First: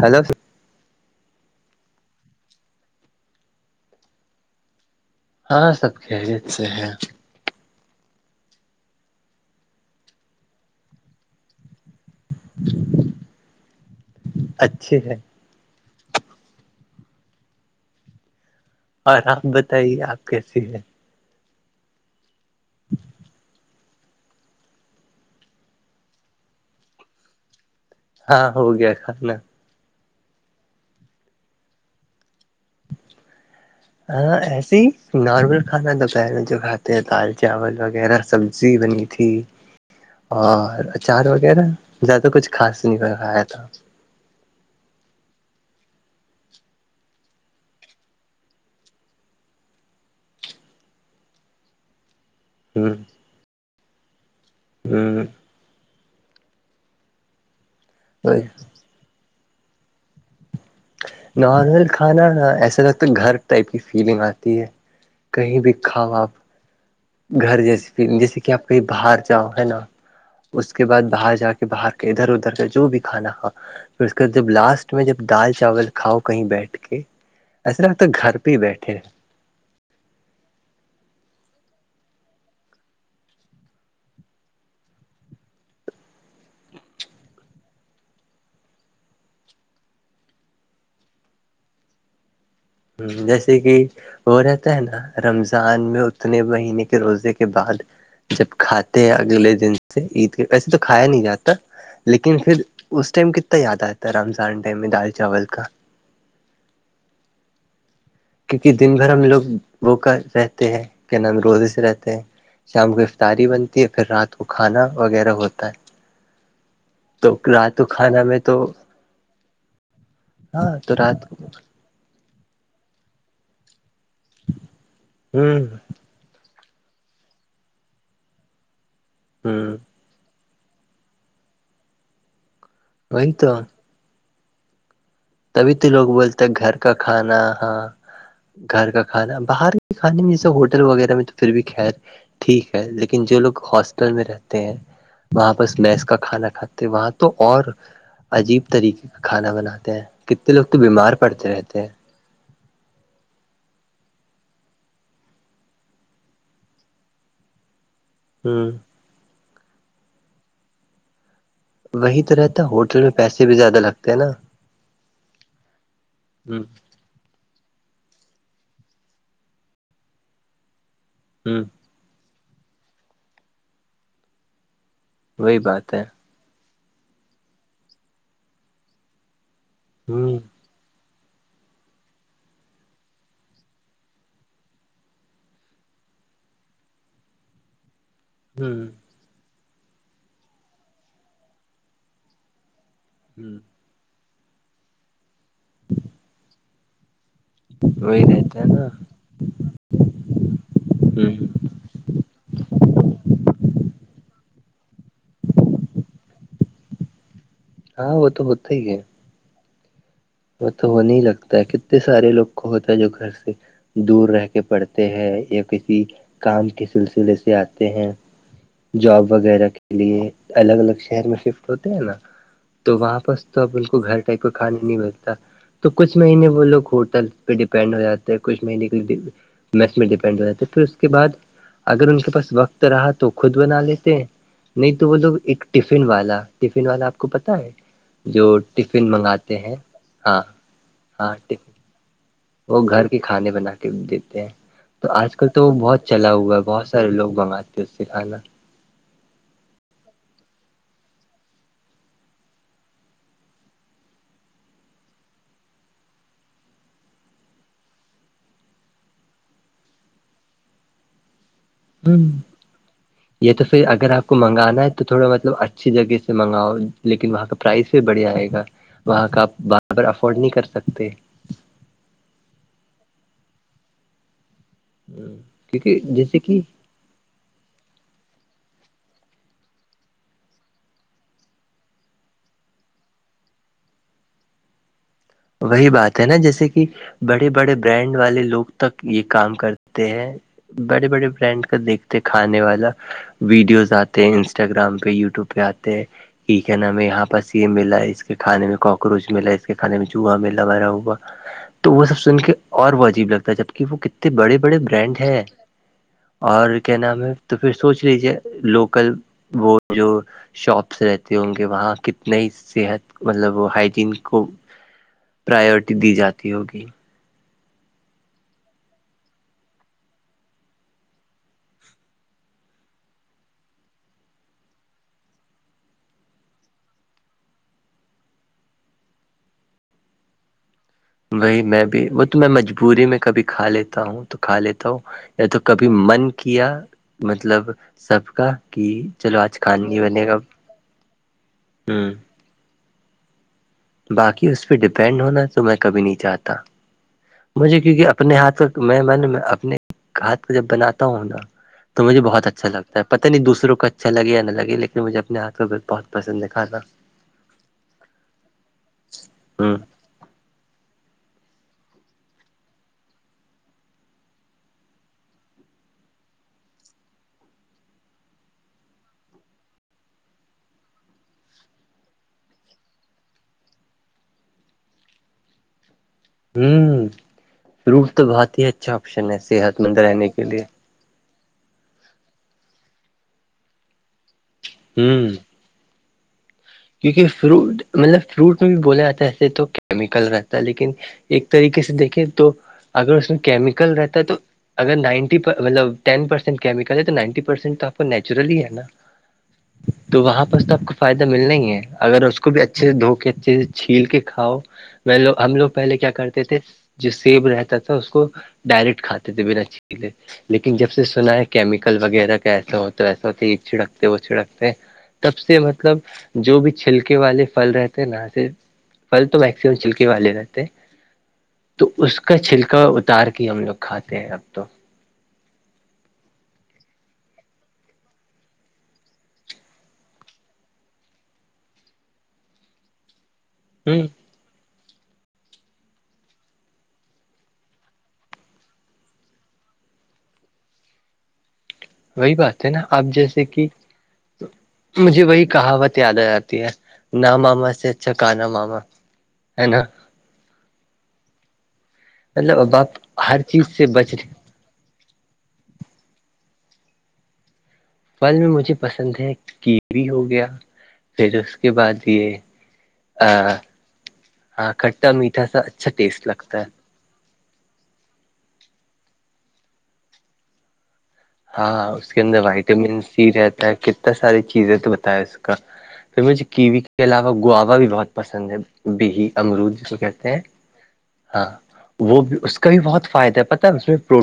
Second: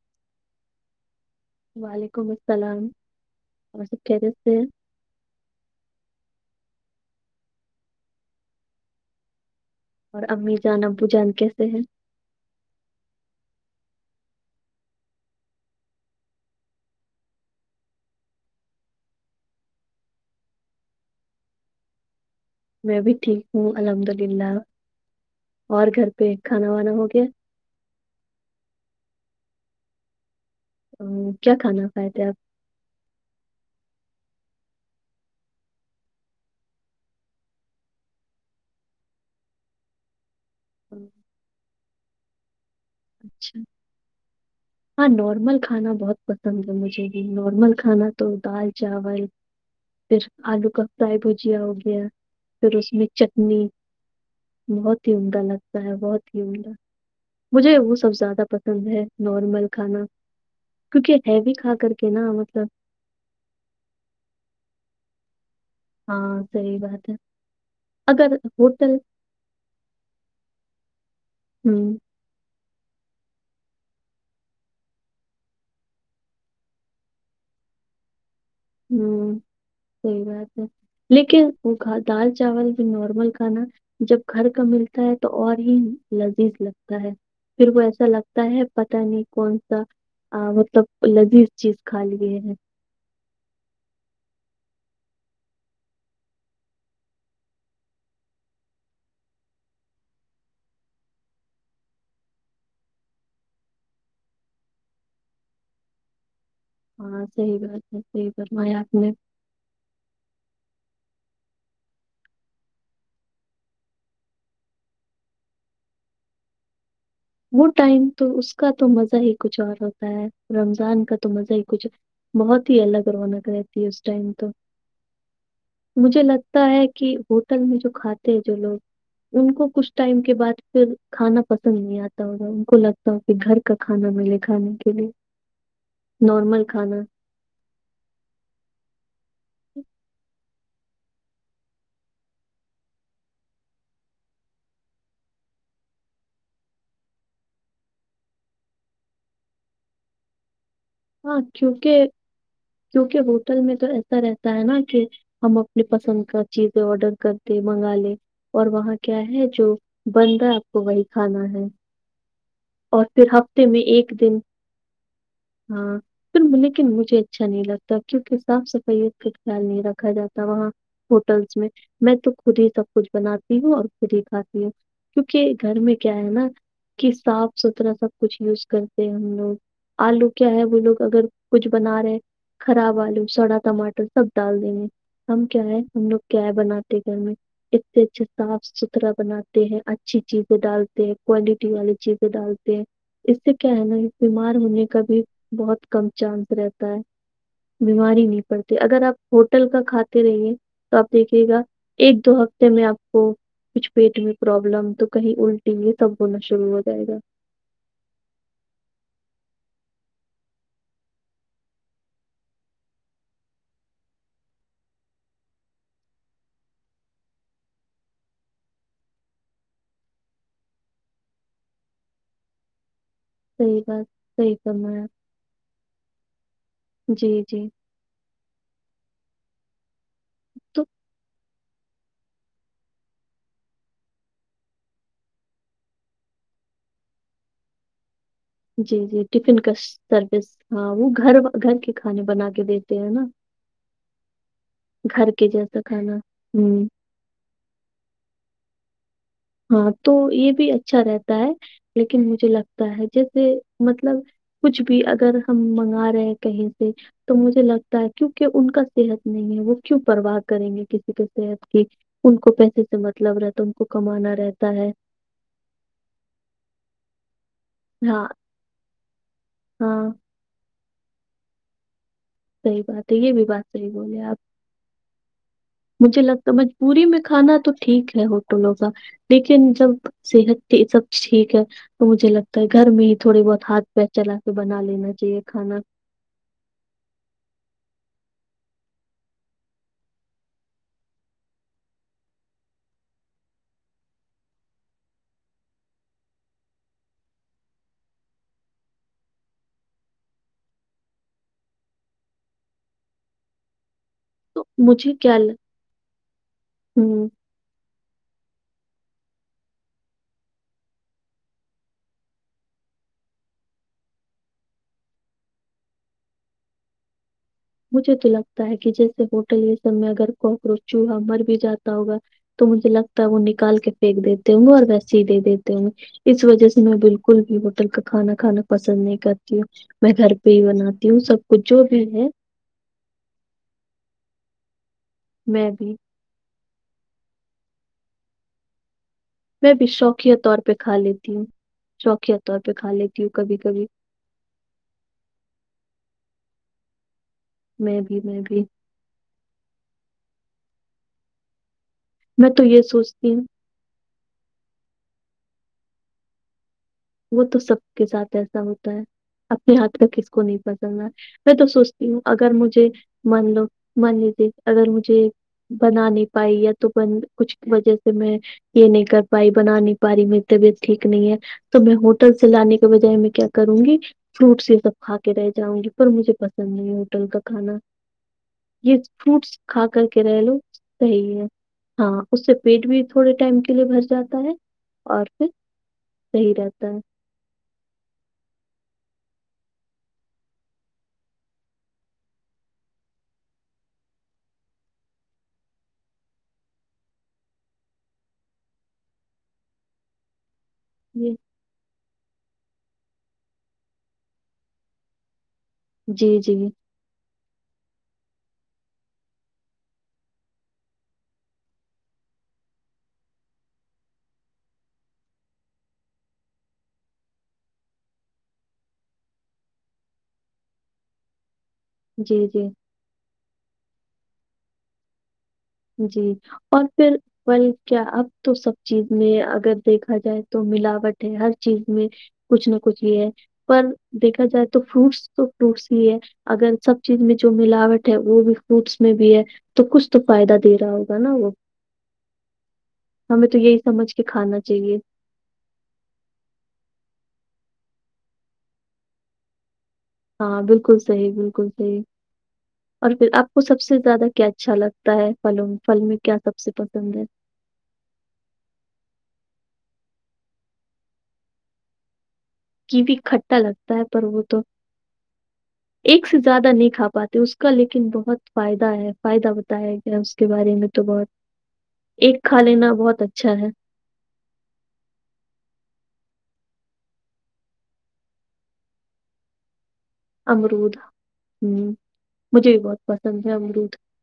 hello وعلیکم السلام سب کہہ رہے تھ ہیں ہاں سب کہریت سے ہیں اور امی جان ابو جان کیسے ہیں اچھے ہے اور آپ بتائیے آپ کیسی ہیں میں بھی ٹھیک ہوں الحمد للہ اور گھر پہ کھانا وانا ہو گیا ہاں ہو گیا کھانا کیا کھانا کھائے تھے آپ ہاں ایسے ہی نارمل کھانا دوپہر میں جو کھاتے ہیں دال چاول وغیرہ سبزی بنی تھی اور اچار وغیرہ زیادہ کچھ خاص نہیں کرایا اچھا تھا ہاں نارمل کھانا بہت پسند ہے مجھے بھی نارمل کھانا تو دال چاول پھر آلو کا فرائی بھجیا ہو گیا پھر اس ہوں میں چٹنی بہت ہی ہوں عمدہ لگتا ہے بہت ہی عمدہ مجھے وہ سب زیادہ پسند ہے نارمل کھانا کیونکہ ہیوی کھا نارمل کر کے کھانا نا مطلب ایسا لگتا گھر ٹائپ کی فیلنگ آتی ہے کہیں بھی کھاؤ آپ ہاں سی بات ہے گھر جیسے اگر جیسے کہ آپ کہیں ہوٹل باہر جاؤ ہے نا اس کے بعد باہر جا کے کہ ہوں باہر کے ادھر ادھر کے جو بھی کھانا کا پھر اس کے بعد ج لاسٹ میں جب دال چاول کھاؤ کہیں بیٹھ کے اس لگتا گھر پہ ہی بیٹھے ہیں ہوں سی بات ہے لیکن وہ کا دال چاول بھی نارمل کھانا جب گھر کا ملتا ہے تو اور ہی لذیذ لگتا ہے پھر وہ ایسا لگتا ہے پت نہیں کون سا آ مطلب لذیذ چیز کھا لیے ہیں جیسے کہ وہ رہتا ہے نا رمضان میں اتنے مہینے کے روزے کے بعد جب کھاتے ہیں اگلے دن سے عید کے ویسے تو کھایا نہیں جاتا لیکن پھر اس ٹائم کتنا یاد آتا ہے رمضان ٹائم میں دال چاول کا ہاں سی بات جی کیونکہ دن بھر ہم لوگ وہ کر رہتے ہیں کیا ن ہم روزے سے رہتے ہیں شام کو افطاری بنتی ہے پھر رات کو کھانا وغیرہ ہوتا ہے [inaudible] تو وہ رات کو ٹائم کھانا تو میں اس کا تو مزہ ہی کچھ اور ہوتا ہے ہاں رمضان کا رات تو کو مزہ ہی کچھ بہت ہی الگ رونق رہتی ہے اس ٹائم تو ہوں مجھے لگتا ہے کہ ہوٹل میں جو کھاتے ہیں جو لوگ ان ہوں کو کچھ ٹائم کے بعد پھر کھانا پسند نہیں آتا ہو ان کو لگتا ہو وہی کہ تو گھر کا کھانا ملے کھانے کے لیے تبھی تو لوگ بولتے ہیں گھر کا کھانا ہاں گھر کا کھانا باہر کے کھانے میں س ہو ہل وغیرہ میں تو پھر بھی خیر ٹھیک ہے لیکن جو لوگ ہاسٹل میں رہتے ہیں وہاں بس میس کا کھانا کھاتے ہیں وہاں تو اور عجیب طریقے کا کھانا بناتے ہیں کتنے لوگ تو بیمار ہاں پڑتے رہتے ہیں کیونکہ کیونکہ ہوٹل میں تو ایسا رہتا ہے نا کہ ہم اپنی پسند کا چیزیں آڈر کرتے منگا لے اور ہ وہاں کیا ہے جو بن رہا ہے آپ کو وہی کھانا ہے وہی تو رہتا ہوٹل اور میں پھر پیسے بھی ہفتے زیادہ میں لگتے ایک ہیں نا دن ہاں پھر ہ لیکن مجھے اچھا نہیں لگتا کیونکہ صاف صفائیت کا خیال نہیں رکھا جاتا وہاں ہوٹلس ہ میں میں تو خود ہی سب کچھ بناتی ہوں اور خود ہی کھاتی ہوں کیونکہ وہی گھر بات میں کیا ہے نا کہ صاف ستھرا سب کچھ یوز کرتے ہیں ہم لوگ آلو ہ کیا ہے وہ لوگ اگر کچھ بنا رہے خراب آلو سڑا ٹماٹر سب ڈال دیں گے ہم کیا ہے ہم لوگ کیا ہے بناتے گھر میں اتنے اچھے صاف ہ ستھرا بناتے ہیں اچھی چیزیں ڈالتے ہیں کوالٹی والی چیزیں ڈالتے ہیں اس سے ہ کیا ہے نا بیمار ہونے کا بھی بہت کم چانس رہتا ہے وہی بیماری نہیں رہتا ہے پڑتی نا اگر آپ ہوٹل کا کھاتے رہیے تو آپ ہ دیکھیے گا ایک دو ہفتے میں آپ کو کچھ پیٹ میں پروابلم تو کہیں الٹیں گے تب ہونا شروع ہو جائے گا ہاں ہو تو ہوت ہی ہے وہ تو ہونے لگتا ہے کتنے سارے لوگ کو ہوتا ہے جو گھر سے دور رہ کے پڑتے ہیں یا کسی کام کے سلسلے سے آتے ہیں جاب وغیرہ کے لیے الگ الگ شہر میں شفٹ ہوتے ہیں نا تو وہاں پرس تو اب صحیح بات بالکل گھر ٹائپ کا صحیح کھا نہیں فرمایا بلتے تو کچھ مہینے وہ لوگ ہوٹل جی پہ جی ڈیپینڈ ہو جاتے ہیں کچھ مہینے کے میس پ ڈپین پ بات پھر تو اس کے بعد اگر ان کے پاس وقت رہا تو خود بنا لیتے نہیں تو وہ لوگ ایک ٹفن والا ٹفن والا آپ کو پتا ہے جو جی ٹفن جی ٹفن منگاتے کا ہیں سروس ہاں وہ گھر گھر کے کھانے بن کے وہ دیتے گھر ہیں کے نا کھانے بنا کے دیتے ہیں تو گھر آج کل کے تو وہ جیسا بہت کھانا چلا ہوا ہے ہوں بہت سارے لوگ منگاتے ہیں اس سے کھانا ہاں تو یہ بھی اچھا رہتا ہے لیکن مجھے لگتا ہے جیسے مطلب کچھ بھی اگر ہم منگا رہے ہیں کہیں سے تو مجھے لگتا ہے کیونکہ ان کا صحت نہیں ہے وہ کیوں پرواہ کریں گے کسی کے کہ ہ ان کو پیسے سے مطلب یہ رہتا تو ان پھر کو اگر آپ کمانا کو منگانا ہے تو تھوڑا مطلب اچھی جگہ سے منگاؤ لیکن وہاں کا پرائس بھی ہاں بڑھیا آئے گا وہاں کا آپ بارابر ہاں افورڈ نہیں کر سکتے صحی بات ہے یہ بھی بات صحیح بولے آپ کیونکہ مجھے جیسے لگتا کہ م پوری میں کھانا تو ٹھیک ہے ہوٹلوں کا لیکن جب صحت سب ٹھیک ہے تو مجھے لگتا ہے گھر میں ہی تھوڑے بہت ہاتھ پیر چلا کے بنا لینا چاہیے کھانا وہی بات ہے نا جیسے کہ بڑے بڑے برانڈ والے لوگ تک یہ کام کرتے ہیں بڑے بڑے برانڈ کا دیکھتے کھانے والا ویڈیوز آتے ہیں انسٹاگررام پہ یوٹیوب پہ آتے ہیں یہ کیا نام ہے یہاں پرس یہ ملا ہے اس کے کھانے میں کاکروچ ملا ہے اس کے کھانے میں جا میلہ ویرا ہوا تو وہ سب سن کے اور وہ عجیب لگتا ہے جب کہ وہ کتنے ا بڑی تو بڑی مجھے برانڈ کیا ہے اور کیا نام ہوں ہے تو پھر سوچ لیجیے لوکل وہ جو شاپس رہتے ہوں گے وہاں کتنے ہی صحت مطلب ہائجین کو پراورٹی دی جاتی ہوگی مجھے تو لگتا ہے کہ جیسے ہوٹل یہ سب میں اگر کوکروچ چوہا مر بھی جاتا ہوگا تو مجھے لگتا ہے وہ نکال کے پھینک دیتے ہوں گے اور ویسی ہی دے دیتے ہوں گے اس وجہ سے میں بالکل بھی ہوٹل کا کھانا کھانا پسند نہیں کرتی ہ میں گھر پہ ہی بناتی ہوں سب وہی کچھ جو میں بھی وہ ہے تو میں مجبوری میں کبھی کھا لیتا ہوں تو کھا لیتا ہوں یا تو میں کبھی بھی من کیا مطلب سب کا کہ چلو میں بھی کھان نہیں بنے شوقیہ گا طور پہ کھا لیتی ہوں ہ شوقیہ طور پہ کھا لیتی ہوں کبھی کبھی باقی اس پہ ڈیپینڈ ہونا تو میں کبھی نہیں چاہتا مجھے میں کیونکہ بھی اپنے میں ہاتھ بھی کا میں میں نے اپنے ہاتھ کا جب بناتا ہوں نا تو مجھے بہت میں تو اچھا یہ لگ ہےتاہ سوچتی ہوں نہیں دوسروں کا اچھا لگے یا نہ لگے لیکن مجھے اپنے ہاتھ پ بھی بہت پسند ہے کھانا وہ تو سب کے ساتھ ایسا ہوتا ہے ہ اپنے ہاتھ کاک ک کو نہیں پسندنا میں تو سوچتی ہوں اگر مجھے مان لو مان لیے اگر مجھے بنا نہیں پائی یا تو بن کچھ وجہ سے میں یہ نہیں کر پائی بنا نہیں پا رہی میری طبیعت ٹھیک نہیں ہے تو میں ہوٹل سے لانے کے بجائے میں کیا کروں گی فروٹس یہ سب کھا کے رہ جاؤں گی پر مجھے پسند نہیں ہ ہوٹل کا کھانا فروٹ تو بہت ہی اچھا یہ آپشن ہے فروٹس صحت کھا مند کر کے رہنے رہ لو لیے صحیح ہے ہاں اس سے پیٹ بھی تھوڑے ٹائم کے لیے بھر جاتا ہے اور ہ پھر صحیح رہتا ہے کیونکہ فروٹ مطلب فروٹ میں بھی بولا جاتا ہے ایسے تو کیمیکل رہتا ہے لیکن ایک طریقے سے دیکھیں تو اگر اس میں کیمیکل رہتا ہے تو اگر نائنٹی مطلب ٹینسینٹ کیمیکل ہے تو نائنٹی پرسینٹ تو آپ کو نیچرل ہی ہے نا تو وہاں پر تب فائدہ یہ مل نہیں ہے اگر اس کو بھی اچھے سے دھو کے اچھے سے چھیل کے کھاؤ میںو ہم لوگ پہلے کیا جی کرتے تھے جی جو سیب رہتا تھا اس کو ڈائریکٹ کھاتے تھے بناچھیلے لیکن جب سے سنا ہے کیمیکل وغیرہ کاسا ہوتا ایسا ہوتا یہ چھڑکتے وہ چھڑکتے تب سے مطلب جو بھی چھلکے والے پھل رہتے ہیں ناں سے پل تو میکسمم چھلکے والے رہتے ہیں تو اس جی کا جی چھلکا اتار کے ہم لوگ کھاتے ہیں اب تو جی اور پھر بل کیا اب تو سب چیز میں اگر دیکھا جائے تو ملاوٹ ہے ہر چیز میں کچھ نہ کچھ یہ ہے پر ہ دیکھا جائے تو فروٹس تو فروٹس ہی ہے اگر سب چیز میں جو ملاوٹ ہے وہ بھی فروٹس میں بھی ہے تو کچھ تو فائدہ دے رہا ہوگا نا وہ وہی بات ہے نا آپ جیسے ہمیں تو کہ یہی سمجھ کے کھانا چاہیے مجھے وہی کہاوت یاد آ جاتی ہے نہ ماما اس سے اچھا کہانا ماما ہے نا ہاں بالکل صحیح بالکل صحیح مطلب اب آپ اور پھر ہر آپ کو چیز سب سے بچ زیادہ رہے کیا اچھا لگتا ہوتا ہےوں پھل میں کیا سب سے پسند ہے پھل میں مجھے پسند ہے کیوی ہو گیا پھر اس کے بعد یہ کی بھی کھٹا لگتا ہے پر وہ تو ہاں کھٹا میٹھا سا اچھا ایک ٹیسٹ سے لگتا ہے زیادہ نہیں کھا پاتا اس کا لیکن بہت فائدہ ہے فائدہ بتایا گیا اس کے بارے میں تو بہت ہاں اس کے اندر ایک کھا لینا وائٹامن بہت سی اچھا رہتا ہے کتنا ساری چیز ہے تو بتاائے اس کا پھر مجھے کیوی کے علاوہ گاوا بھی بہت پسند ہے بیہی امرود جس کو کہتے ہیں ہیں امرود ہاں ہوں وہ بھی اس کا بھی بہت فائدہ ہے پتا اس میں پرو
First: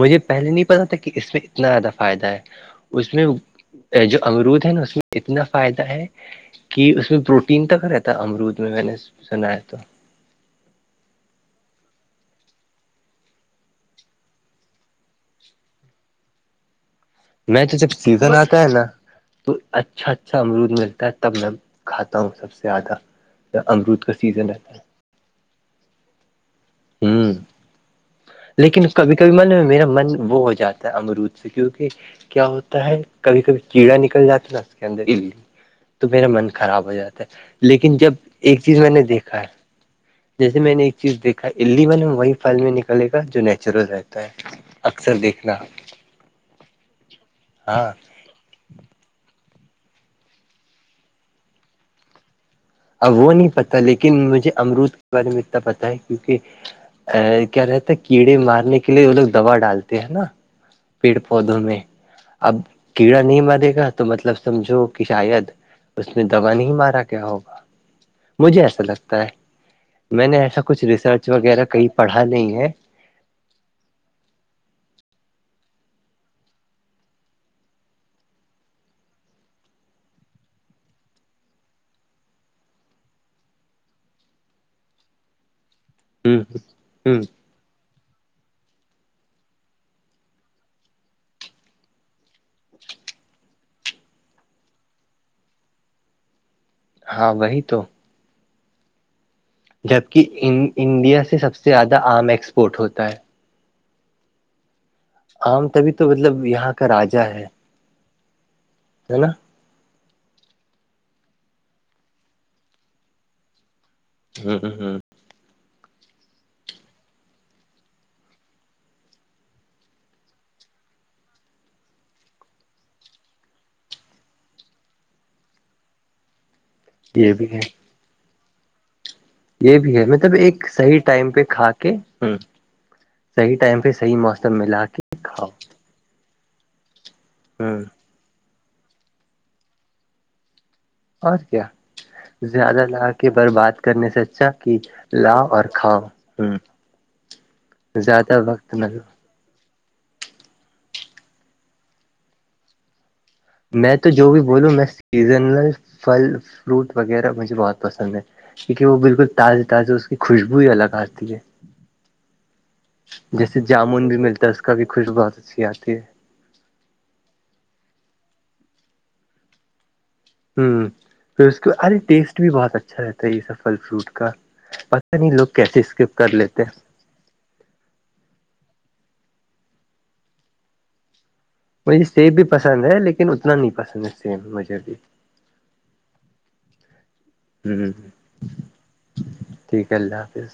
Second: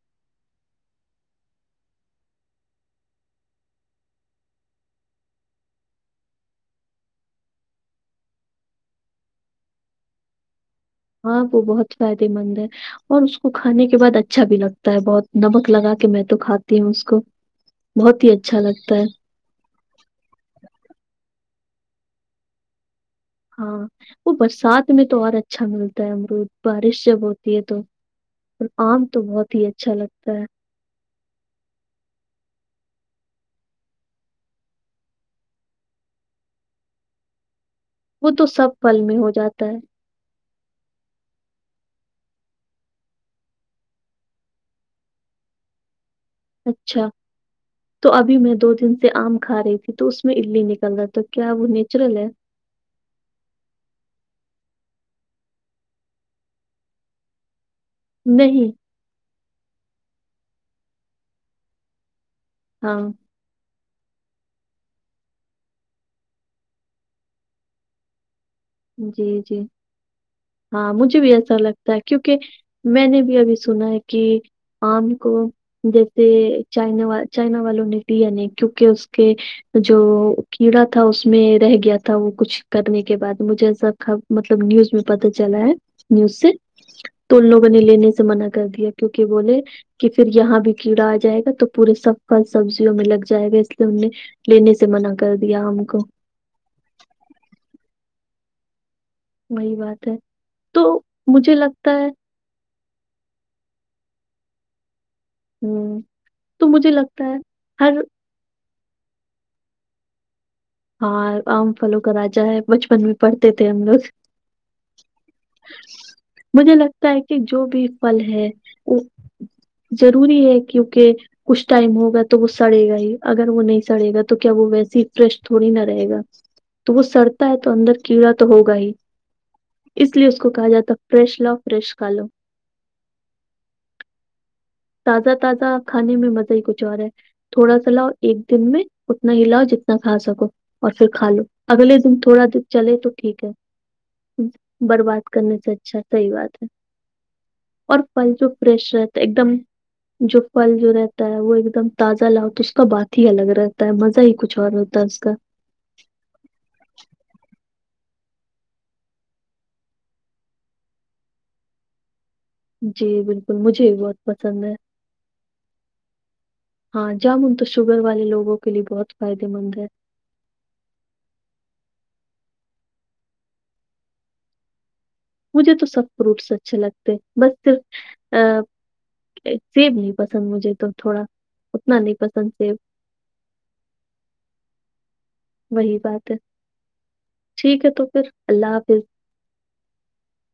مجھے پہلے نہیں پتا تھا کہ اس میں اتنا زیادہ فائدہ ہے اس میں جو امرود ہے نا اس میں اتنا فائدہ ہے کہ اس میں پروٹین تک رہتا امرود میں میں نے سنایا تو ہاں وہ بہت فائدے مند ہے اور اس کو کھانے کے بعد اچھا بھی لگتا ہے بہت نمک لگا کے میں تو کھاتی ہوں اس کو میں تو جب بہت ہی سیزن آتا اچھا ہے نا لگتا تو اچھا اچھا امرود ملتا ہے تب میں کھاتا ہوں سب سے زیادہ ہاں امرود کا وہ سیزن رہتا ہے برسات میں تو اور اچھا ملتا ہے امرود بارش جب ہوں ہوتی ہے تو اور لیکن آم کبھی تو کبھی من بہت میں ہی میرا اچھا من لگتا وہ ہو جاتا ہے امرود کیوںکہ کیا ہوتا ہے کبھی کبھی کیڑا نکل جاتا نا اس کے اندر الی تو میرا من خراب ہو جاتا ہے لیکن جب وہ تو ایک سب چیز میں پھل نے ہو دیکھا ہے جاتا جیسے میں نے ایک چیز دیکھی الی بل وہی پھل میں نکلے گا جو نیچرل رہتا ہے اکثر دیکھنا اچھا ہاں تو ابھی میں دو دن سے آم کھا رہی تھی تو اس میں الی نکل رہا تھا کیا وہ نیچرل ہے اب وہ نہیں پتا لیکن مجھے امرود کے بارے میں اتنا پتا ہے کیونکہ ا کیا رہتے کیڑے نہیں مارنے کے لیے وہ لوگ دوا ڈالتے ہے نا پیڑ پودوں میں اب ہاں، کیڑا نہیںم دے گا تو مطلب سمجھو کہ شاید اس میں دوا نہیں مارا کیا ہوگا مجھے ایسا لگتا جی، ہے جی، میں نے ایسا کچھ ہاں، مجھے ریسرچ بھی ایسا وغیرہ کہیں لگتا ہے پڑھا کیونکہ نہیں ہے میں نے بھی ابھی سنا ہے کہ آم کو جیسے چنا چائنا والوں نے دی کیونکہ اس کے جو کیڑا تھا اس میں رہ گیا تھا وہ کچھ کرنے کے بعد مجھے ایسا مطلب نیوز میں پتتا چلا ہے [unintelligible] نی اس ہ سے ہ تو ان لوگوں نے لینے سے منع کر دیا کیونکہ بولے کہ پھر یہاں بھی کیڑا آ جائے گا تو پورے سب پل سبزیوں میں لگ جائے گا اس لیے انیں لینے سے منع کر دیا ہم کو ہاں وہی تو وہی بات ہے جبک تو انڈیا سے مجھے سب سے لگتا زیادہ ہے آم ایکسپورٹ ہوتا ہے عام تبھی ہ تو مطلب تو یہاں کا مجھے راجا لگتا ہے [unintelligible] ہے نا [unintelligible] ہاں آام فلوں کا راجا ہے بچپن میں پڑھتے تھے ہم لوگ ہوں ہ ہوں مجھے لگتا ہے کہ جو بھی پل ہے وہ ضروری ہے کیونکہ کچھ ٹائم ہوگا تو وہ سڑے گا ہی اگر وہ نہیں سڑے گا تو کیا وہ ویسی فش تھوڑی نہ رہے گا تو وہ یہ سڑتا بھی ہے تو اندر کیڑا تو ہوگا ہی یہ بھی ہے اس لیے مطلب اس کو ایک کہا جاتا صحیح ٹائم فریش پہ لاؤ کھا کے فریش لو صحی ٹائم پہ صحیح موسم ملا کے تازہ کھاؤ تازہ کھانے میں مزہ ہی کچھ اور رہا ہے تھوڑا ہوں سا لاؤ ایک دن میں اتنا ہلاؤ جتنا کھا سکو اور پھر کھا لو اگلے دن تھوڑا دن زیادہ چلے تو لا کے ٹھیک ہے برباد کرنے سے اچھا کہ برباد لاؤ کرنے اور سے اچھا کھاؤ صحیح ہوں بات ہے اور زیادہ پلچو وقت نہ لو پریشت ایک دم جو فھل جو رہتا ہے وہ ایک دم تازہ لاؤ تو اس کا بات ہی الگ ہے رہتا میں تو مزہ جو ہی بھی کچھ بولوں اور میں ہوتا ہے اس کا سیزنل پھل فروٹ وغیرہ مجھے بہت پسند ہے کیونکہ وہ بالکل تازے تازے اس کی خوشبو ہی الگ آتی ہے جی بالکل جیسے مجھے جامن بھی بہت ملتا ہے اس پسند کا بھی خوشک بہت اچھی آتی ہے ہاں جامن تو شوگر والے لوگوں کے لیے بہت فائدے مند ہے پھر اس کے ارے ٹیسٹ بھی بہت اچھا رہتا ہے یہ سب پھل فروٹ کا پتہ نہیں لوگ مجھے کیسے تو سب اسکپ کر فروٹس لیتے ہیں اچھے لگتے ہیں بس صر سیب نہیں پسند مجھے تو تھوڑا مجھے سیب بھی پسند ہے لیکن اتنا نہیں پسند ہے سیم مجھے بھی وہی بات ہے ٹھیک ہے ہ تو پھر اللہ حافظ ٹھیک ہے اللہ حافظ